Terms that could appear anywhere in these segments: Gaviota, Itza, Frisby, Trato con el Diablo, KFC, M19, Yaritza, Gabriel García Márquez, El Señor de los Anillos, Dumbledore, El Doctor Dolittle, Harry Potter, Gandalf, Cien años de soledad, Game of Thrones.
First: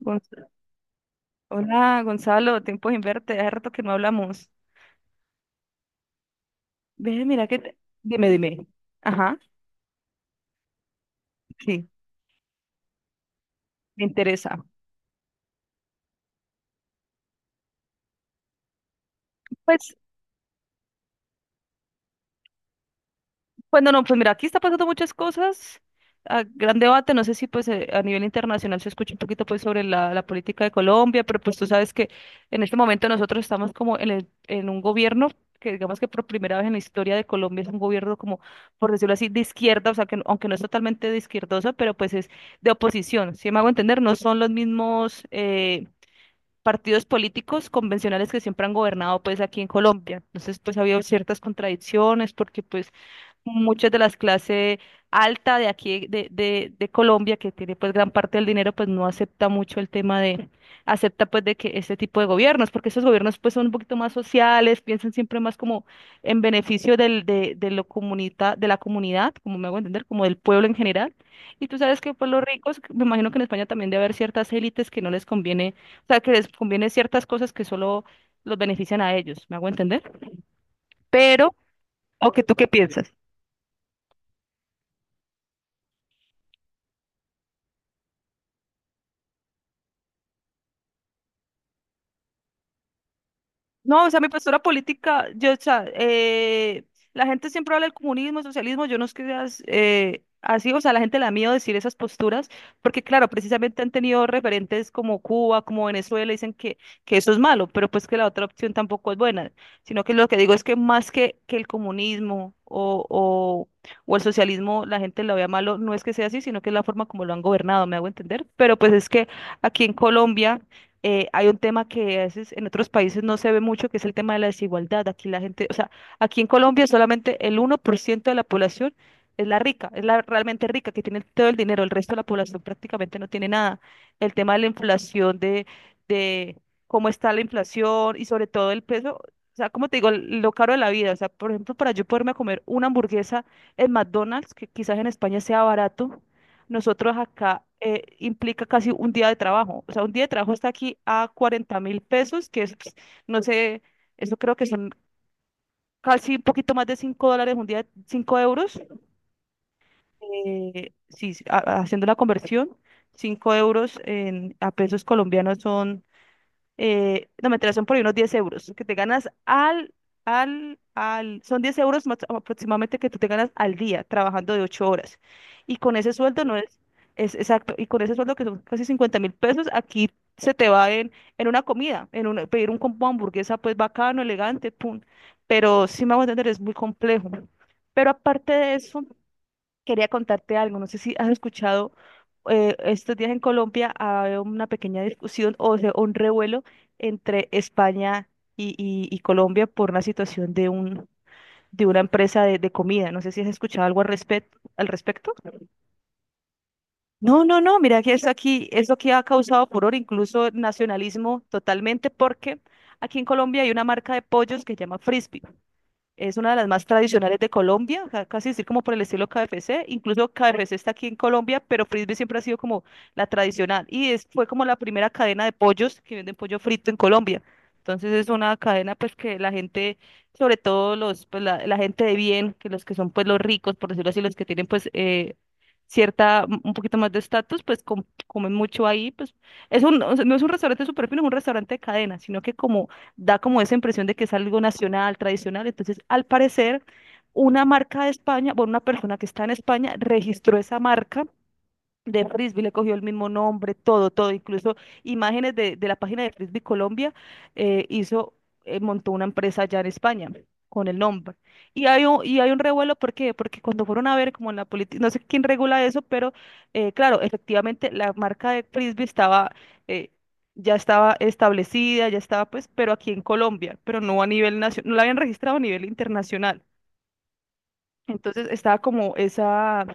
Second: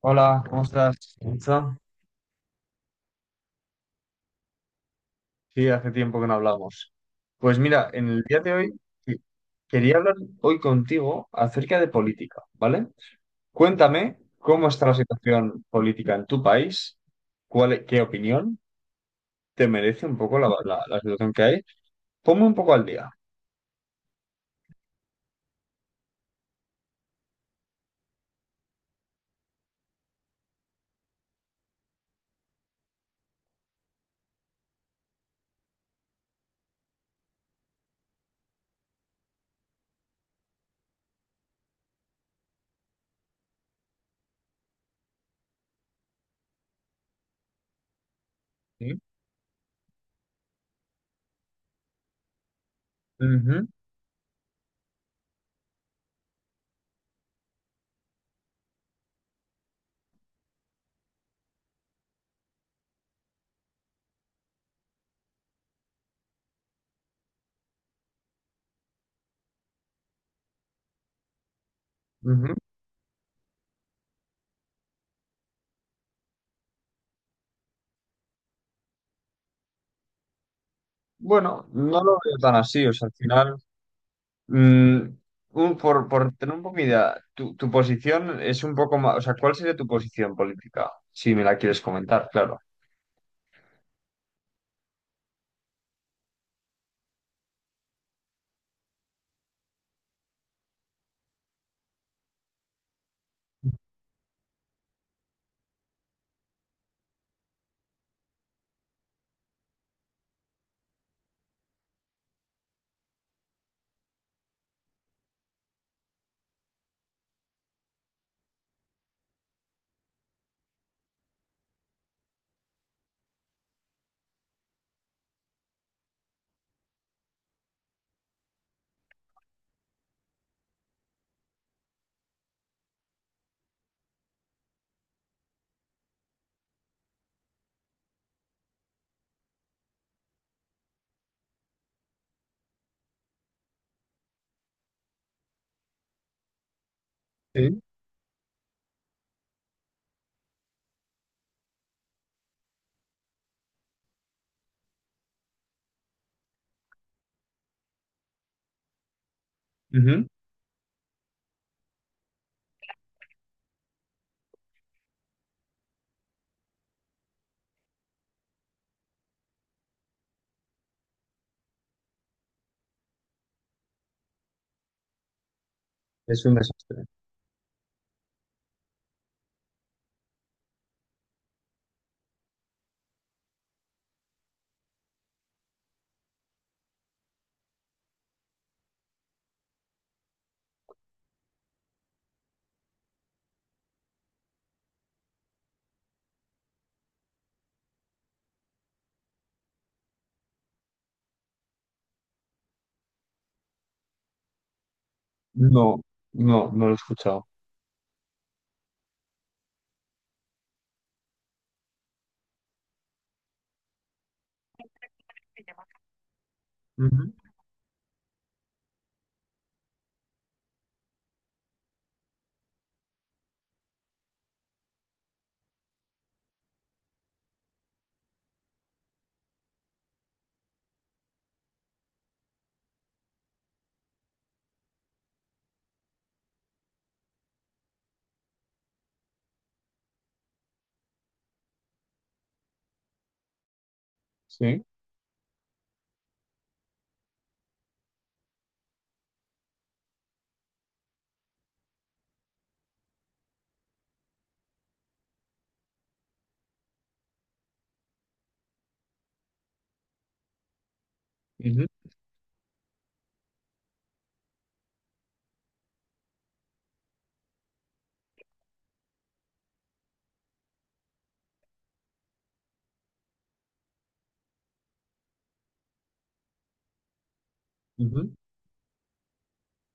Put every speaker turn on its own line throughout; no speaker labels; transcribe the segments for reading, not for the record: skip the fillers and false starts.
Hola,
Gon-
¿cómo estás? Itza?
Hola, Gonzalo, tiempo sin verte, hace rato que no hablamos.
Sí, hace tiempo que no hablamos.
Ve, mira
Pues
que te-
mira, en el
Dime,
día de
dime.
hoy sí,
Ajá,
quería hablar hoy contigo acerca de
sí,
política, ¿vale?
me
Cuéntame
interesa.
cómo está la situación política en tu país, qué opinión te
Pues
merece un poco la situación que hay. Ponme un poco al día.
Bueno, no, pues mira, aquí está pasando muchas cosas. Gran debate, no sé si pues a nivel internacional se escucha un poquito pues sobre la política de Colombia, pero pues tú sabes que en este momento nosotros estamos como en un gobierno que digamos que por primera vez en la historia de Colombia es un gobierno como, por decirlo así, de izquierda, o sea, que no, aunque no es totalmente de izquierdosa, pero pues es de oposición, si me hago entender, no son los mismos partidos políticos convencionales que siempre han
¿Sí?
gobernado pues aquí en Colombia. Entonces pues ha habido ciertas contradicciones porque pues
Ujú,
muchas de las clases alta de aquí de Colombia, que tiene pues gran parte del dinero, pues no acepta mucho el tema de, acepta pues de que este tipo de gobiernos, porque esos gobiernos pues son un poquito más sociales, piensan siempre más como en beneficio de lo comunita, de la comunidad, como me hago entender, como del pueblo en general. Y tú sabes que pues los
ujú.
ricos, me imagino que en España también debe haber ciertas élites que no les conviene, o sea, que les conviene ciertas cosas que solo los benefician a ellos, ¿me hago entender? Pero,
Bueno, no lo
¿o
veo
que
tan
tú qué
así, o sea, al
piensas?
final Mm, por tener un poco mi idea, tu posición es un poco más, o sea, ¿cuál sería tu posición política? Si me la quieres comentar, claro.
No, o sea, mi postura política, yo, o sea, la gente siempre habla del comunismo, socialismo, yo no es que seas así, o sea, la gente le da miedo decir esas posturas, porque claro, precisamente han tenido referentes como Cuba, como Venezuela, dicen que eso es malo, pero pues que la otra opción tampoco es buena, sino que lo que digo es que más que el comunismo o el socialismo, la gente lo vea malo, no es que sea así, sino que es la forma como lo han gobernado, me hago entender, pero pues es que aquí en Colombia hay un tema que a veces en otros países no se ve mucho, que es el tema de la desigualdad. Aquí la gente, o sea, aquí en Colombia solamente el 1% de la población es la rica, es la realmente rica, que tiene todo el dinero, el resto de la población prácticamente no tiene nada. El tema de la inflación, de cómo está la inflación y sobre todo el peso, o sea, como te digo, lo caro de la vida. O sea, por ejemplo, para yo poderme comer una hamburguesa en McDonald's, que quizás en España sea barato, nosotros acá
Sí.
implica casi un día de trabajo. O sea, un día de trabajo está aquí a 40.000 pesos, que es, no sé, eso creo que son casi un poquito más de $5, un día 5 euros.
Ujú.
Sí, sí, haciendo la conversión, 5 euros a pesos colombianos son no, mentira, son por ahí unos 10 euros que te ganas al, son 10 euros más aproximadamente que tú te ganas al día trabajando de 8 horas. Y con ese sueldo
Es un
no es,
desastre.
es exacto, y con ese sueldo que son casi 50.000 pesos, aquí se te va en una comida, en una- pedir un combo de hamburguesa, pues bacano, elegante, pum. Pero sí me voy a entender, es muy complejo. Pero aparte de eso, quería contarte algo, no sé si has escuchado estos días en Colombia hay una pequeña discusión o sea, un revuelo entre España y Colombia por una situación de un de una empresa de comida. No sé si has escuchado algo al respecto, al respecto.
No, no, no lo he
No,
escuchado.
no, no, mira que eso aquí es lo que ha causado furor, incluso nacionalismo totalmente, porque aquí en Colombia hay una marca de pollos que se llama Frisby. Es una de las más
Ujú.
tradicionales de Colombia, casi decir como por el estilo KFC. Incluso KFC está aquí en Colombia, pero Frisbee siempre ha sido como la tradicional. Y es, fue como la primera cadena de pollos que venden pollo frito en Colombia. Entonces es una cadena pues que la gente, sobre todo los, pues, la gente de bien, que los que son pues los ricos, por decirlo así, los que tienen pues cierta, un poquito más de estatus, pues comen mucho ahí. Pues es un, o sea, no es un restaurante súper fino, es un restaurante de cadena, sino que como da como esa impresión de que es algo
Sí.
nacional, tradicional. Entonces, al parecer, una marca de España, bueno, una persona que está en España registró esa marca de Frisbee, le cogió el mismo nombre, todo, todo, incluso imágenes de la página de Frisbee Colombia, hizo, montó una empresa allá en España con el nombre.
Ujú,
Y hay un revuelo, ¿por qué? Porque cuando fueron a ver, como en la política, no sé quién regula eso, pero claro, efectivamente la marca de Frisbee estaba, eh, ya estaba establecida, ya estaba pues, pero aquí en Colombia, pero no a nivel nacional, no la habían registrado a nivel internacional.
ujú.
Entonces estaba como esa,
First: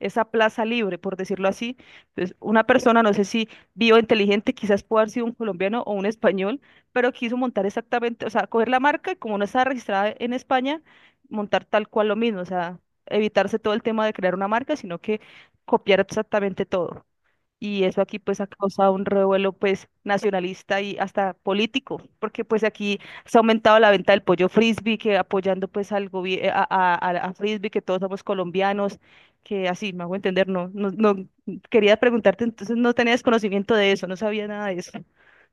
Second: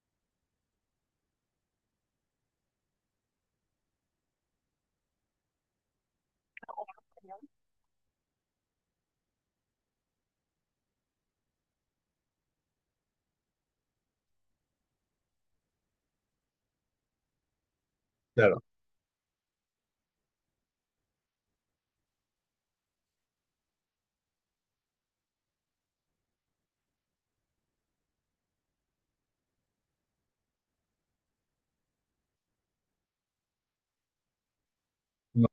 esa plaza libre, por decirlo así. Entonces, una persona, no sé si vivo inteligente, quizás puede haber sido un colombiano o un español, pero quiso montar exactamente, o sea, coger la marca y como no está registrada en España, montar tal cual lo mismo, o sea, evitarse todo el tema de crear una marca, sino que copiar exactamente todo. Y eso aquí pues ha
Claro.
causado un revuelo pues nacionalista y hasta político, porque pues aquí se ha aumentado la venta del pollo frisbee, que apoyando pues al gobierno, a frisbee, que todos somos colombianos, que así, me hago entender, no, no, no, quería preguntarte, entonces no tenías conocimiento de eso, no sabía nada de eso.
No,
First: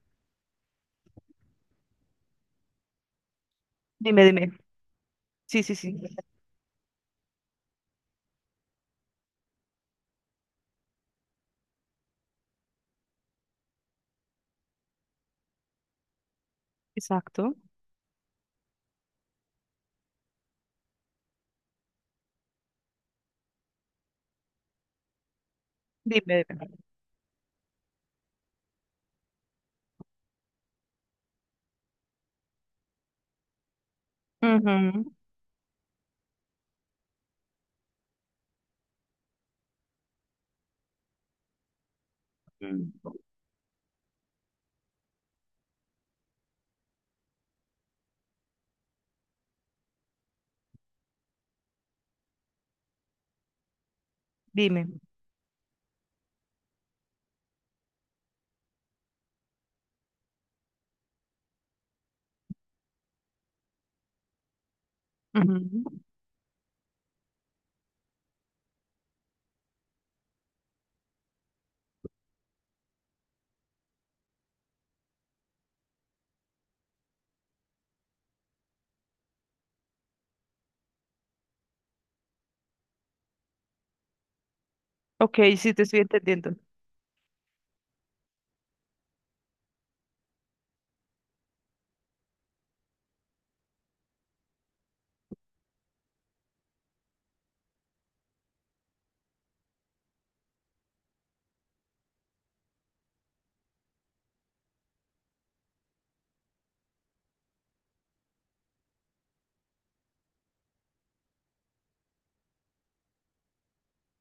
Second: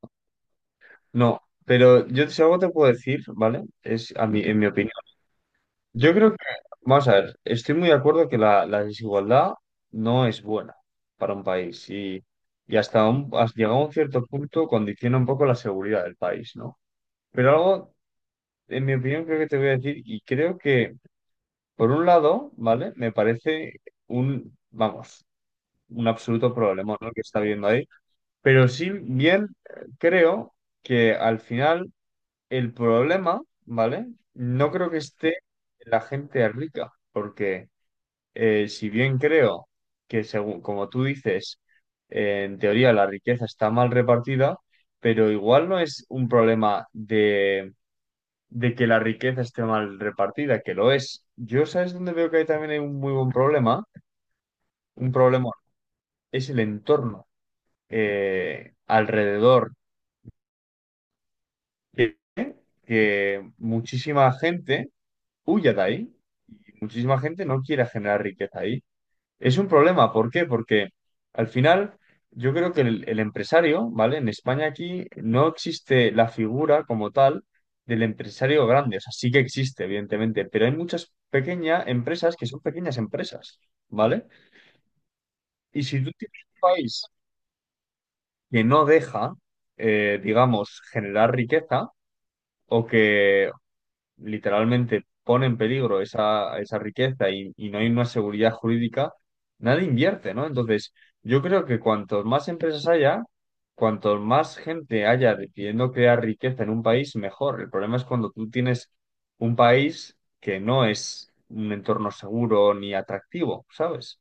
no, pero yo si algo te puedo decir, ¿vale? Es
Dime,
a mí,
dime.
en mi opinión.
Sí, sí, sí.
Yo creo que, vamos a ver, estoy muy de acuerdo que la desigualdad no es buena para un país y hasta, un, has llegado a un cierto punto condiciona un poco la seguridad del país, ¿no? Pero
Exacto.
algo, en mi opinión, creo que te voy a decir, y creo que, por un lado, ¿vale? Me parece un, vamos, un
Dime,
absoluto
dime.
problema, ¿no? Que está viendo ahí, pero sí bien creo que al final el problema, ¿vale? No creo que
Ujú.
esté en la gente rica, porque si bien creo que, según como tú dices, en teoría la riqueza está mal repartida, pero igual no es un problema de que la riqueza esté mal repartida, que lo es. Yo, ¿sabes dónde veo que hay también hay un muy buen problema?
Dime.
Un problema es el entorno alrededor, que, que muchísima gente huya de
Ujú.
ahí y muchísima gente no quiere generar riqueza ahí. Es un problema, ¿por qué? Porque al final yo creo que el empresario, ¿vale? En España aquí no existe la figura como tal del empresario grande, o sea, sí que existe, evidentemente, pero hay muchas pequeñas empresas que son pequeñas empresas, ¿vale?
Ok, sí,
Y
te estoy
si tú tienes
entendiendo.
un país que no deja, digamos, generar riqueza o que, literalmente pone en peligro esa riqueza y no hay una seguridad jurídica, nadie invierte, ¿no? Entonces, yo creo que cuantos más empresas haya, cuanto más gente haya decidiendo crear riqueza en un país, mejor. El problema es cuando tú tienes un país que no es un entorno seguro ni atractivo, ¿sabes?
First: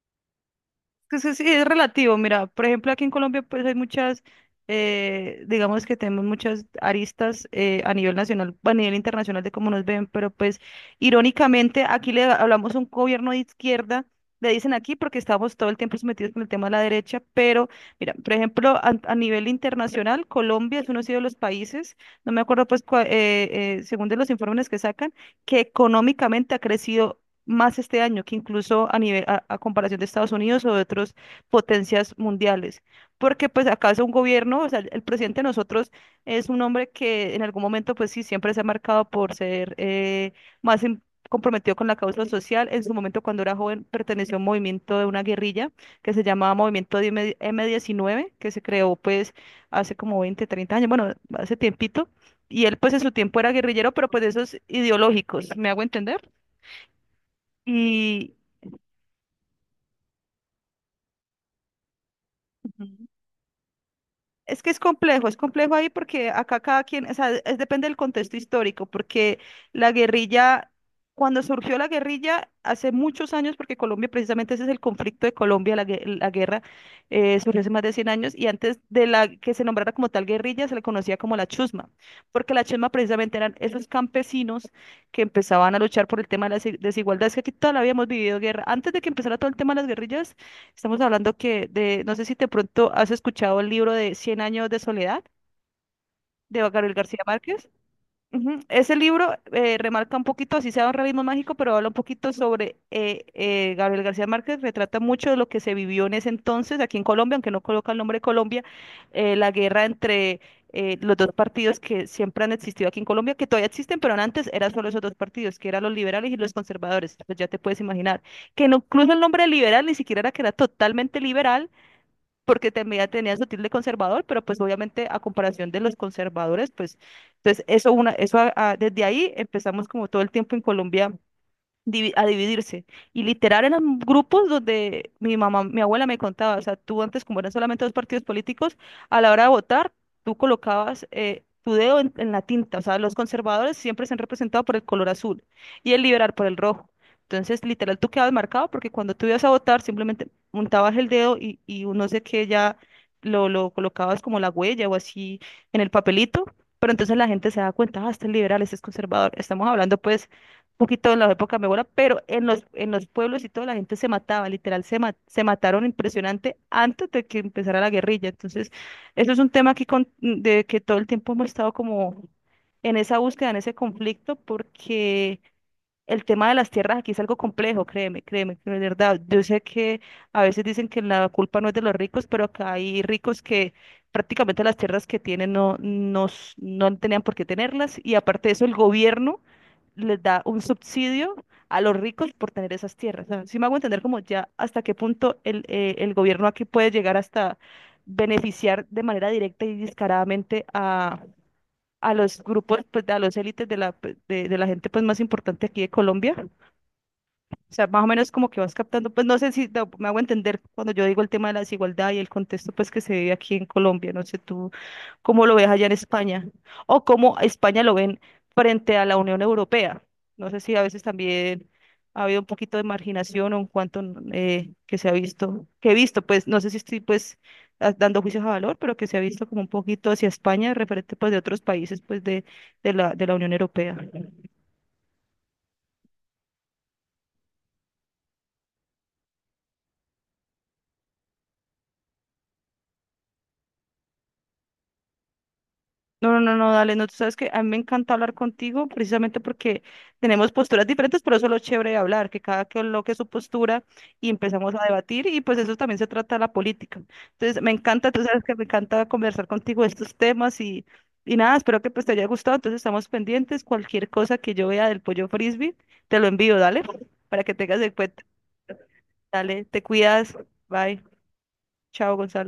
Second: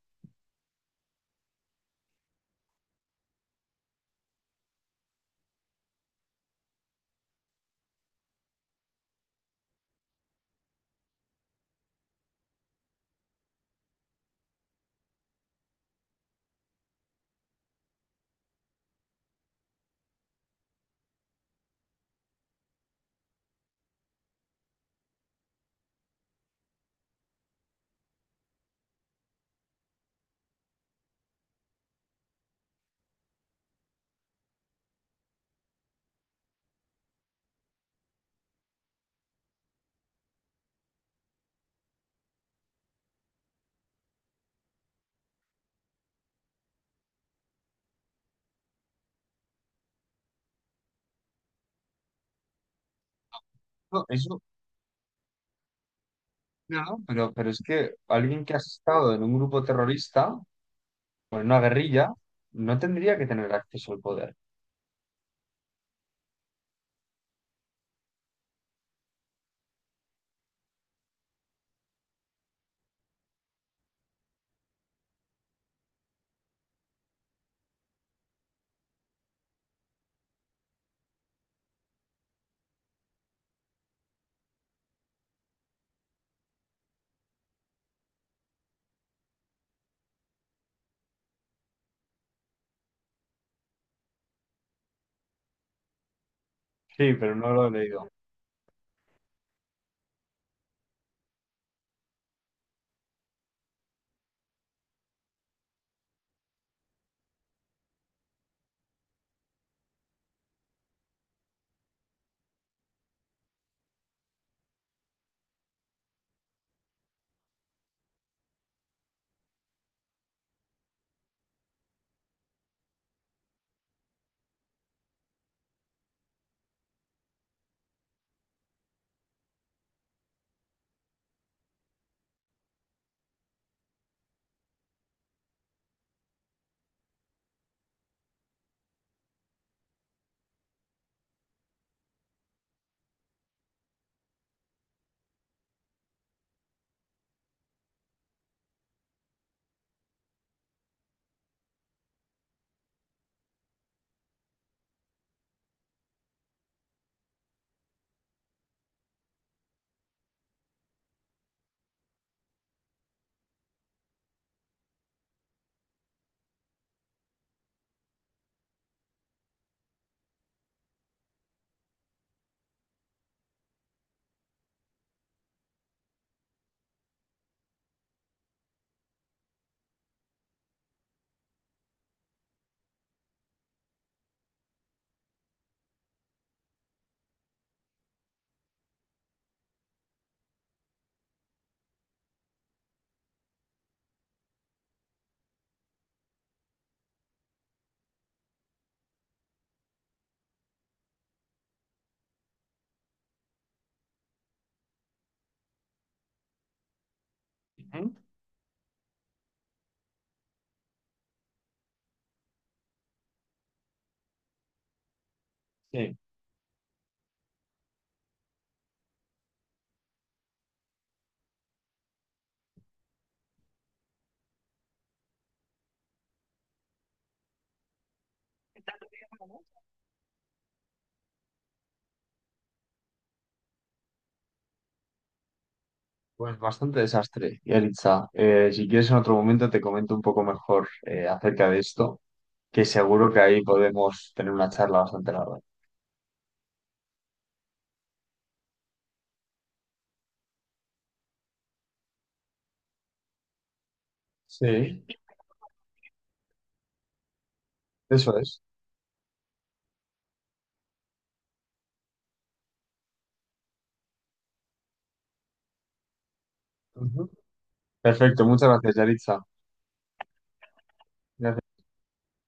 Pues sí es relativo, mira, por ejemplo, aquí en Colombia pues hay muchas, digamos que tenemos muchas aristas a nivel nacional, a nivel internacional de cómo nos ven, pero pues irónicamente aquí le hablamos a un gobierno de izquierda, le dicen aquí porque estamos todo el tiempo sometidos con el tema de la derecha, pero mira, por ejemplo, a nivel internacional, Colombia es uno de los países, no me acuerdo pues según de los informes que sacan, que económicamente ha crecido más este año que incluso a nivel a comparación de Estados Unidos o de otras potencias mundiales. Porque pues acá es un gobierno, o sea, el presidente de nosotros es un hombre que en algún momento pues sí, siempre se ha marcado por ser más comprometido con la causa social. En su momento cuando era joven perteneció a un movimiento de una guerrilla que se llamaba M19, que se creó pues hace como 20, 30 años, bueno, hace tiempito. Y él pues en su tiempo era guerrillero,
No,
pero pues de
eso,
esos ideológicos, ¿me hago entender?
claro, pero es que
Y,
alguien que ha estado en un grupo terrorista o en una guerrilla no
ujú.
tendría que tener acceso al poder.
Es que es complejo ahí porque acá cada quien, o sea, es, depende del contexto histórico, porque la guerrilla, cuando surgió la guerrilla hace muchos años, porque Colombia, precisamente ese es el conflicto de Colombia, la guerra surgió hace más de 100 años, y antes de la que se nombrara como tal guerrilla, se le conocía como la chusma, porque la chusma precisamente eran esos campesinos que empezaban a luchar por el tema de las desigualdades, que aquí todavía habíamos vivido guerra. Antes de que empezara todo el tema de las guerrillas, estamos hablando que de, no sé si de pronto has escuchado el libro de Cien años de soledad de Gabriel
Sí,
García
pero no lo
Márquez.
he leído.
Ujú. Ese libro remarca un poquito, así sea un realismo mágico, pero habla un poquito sobre Gabriel García Márquez, retrata mucho de lo que se vivió en ese entonces aquí en Colombia, aunque no coloca el nombre de Colombia, la guerra entre los dos partidos que siempre han existido aquí en Colombia, que todavía existen, pero antes eran solo esos dos partidos, que eran los liberales y los conservadores, pues ya te puedes imaginar, que incluso el nombre liberal ni siquiera era que era totalmente liberal porque también tenía su tilde conservador, pero pues obviamente a comparación de los conservadores, pues entonces eso una, eso desde ahí empezamos como todo el tiempo en Colombia a dividirse. Y literal eran grupos donde mi mamá, mi abuela me contaba, o sea, tú antes como eran solamente dos partidos políticos, a la hora de votar, tú colocabas tu dedo en la tinta, o sea, los conservadores siempre se han representado por el color azul y el liberal por el rojo. Entonces, literal, tú quedabas marcado porque cuando tú ibas a votar, simplemente montabas el dedo y un no sé qué ya lo colocabas como la huella o así en el papelito. Pero entonces la gente se da cuenta, ah, este es liberal, este es conservador. Estamos hablando pues poquito en la época de mi abuela, pero en los pueblos y toda la gente se mataba, literal, se mataron impresionante antes de que empezara la guerrilla. Entonces, eso es un tema que, de que todo el tiempo hemos estado como en esa búsqueda, en ese conflicto, porque el tema de las tierras aquí es algo complejo, créeme, créeme, de verdad. Yo sé que a veces dicen que la culpa no es de los ricos, pero acá hay ricos que prácticamente las tierras que tienen no, no, no tenían por qué tenerlas y aparte de eso, el gobierno les da un subsidio a los ricos por tener esas tierras. Si me hago entender como ya hasta qué punto el gobierno aquí puede llegar hasta beneficiar de manera directa y descaradamente a los grupos, pues, a los élites de de la gente pues, más importante aquí de Colombia, o sea, más o
Ujú.
menos como que vas captando, pues no sé si me hago entender cuando yo digo el tema de la desigualdad y el contexto pues que se vive aquí en Colombia, no sé tú cómo lo ves allá en
Sí,
España o cómo a España lo ven frente a la Unión Europea. No sé si a veces también ha habido un poquito de marginación o en cuanto que se ha visto, que he visto, pues no sé si estoy pues dando juicios a valor, pero que se ha visto como un poquito hacia España referente pues de otros países pues de de la Unión Europea.
pues bastante desastre, Yaritza. Si quieres en otro momento te comento un poco mejor acerca de esto, que seguro que ahí podemos tener una charla bastante larga.
No, no, no, no, dale, no, tú sabes que a mí me encanta hablar contigo precisamente porque tenemos posturas diferentes, pero eso es lo chévere de hablar, que cada que coloque su postura y empezamos a
Sí,
debatir y pues eso también se trata de la política. Entonces, me encanta, tú
eso
sabes que
es.
me encanta conversar contigo de estos temas y nada, espero que pues te haya gustado, entonces estamos pendientes, cualquier cosa que yo vea del pollo frisbee, te lo envío, dale,
Ujú.
para que tengas en cuenta.
Perfecto, muchas gracias, Yaritza.
Dale, te cuidas, bye, chao, Gonzalo.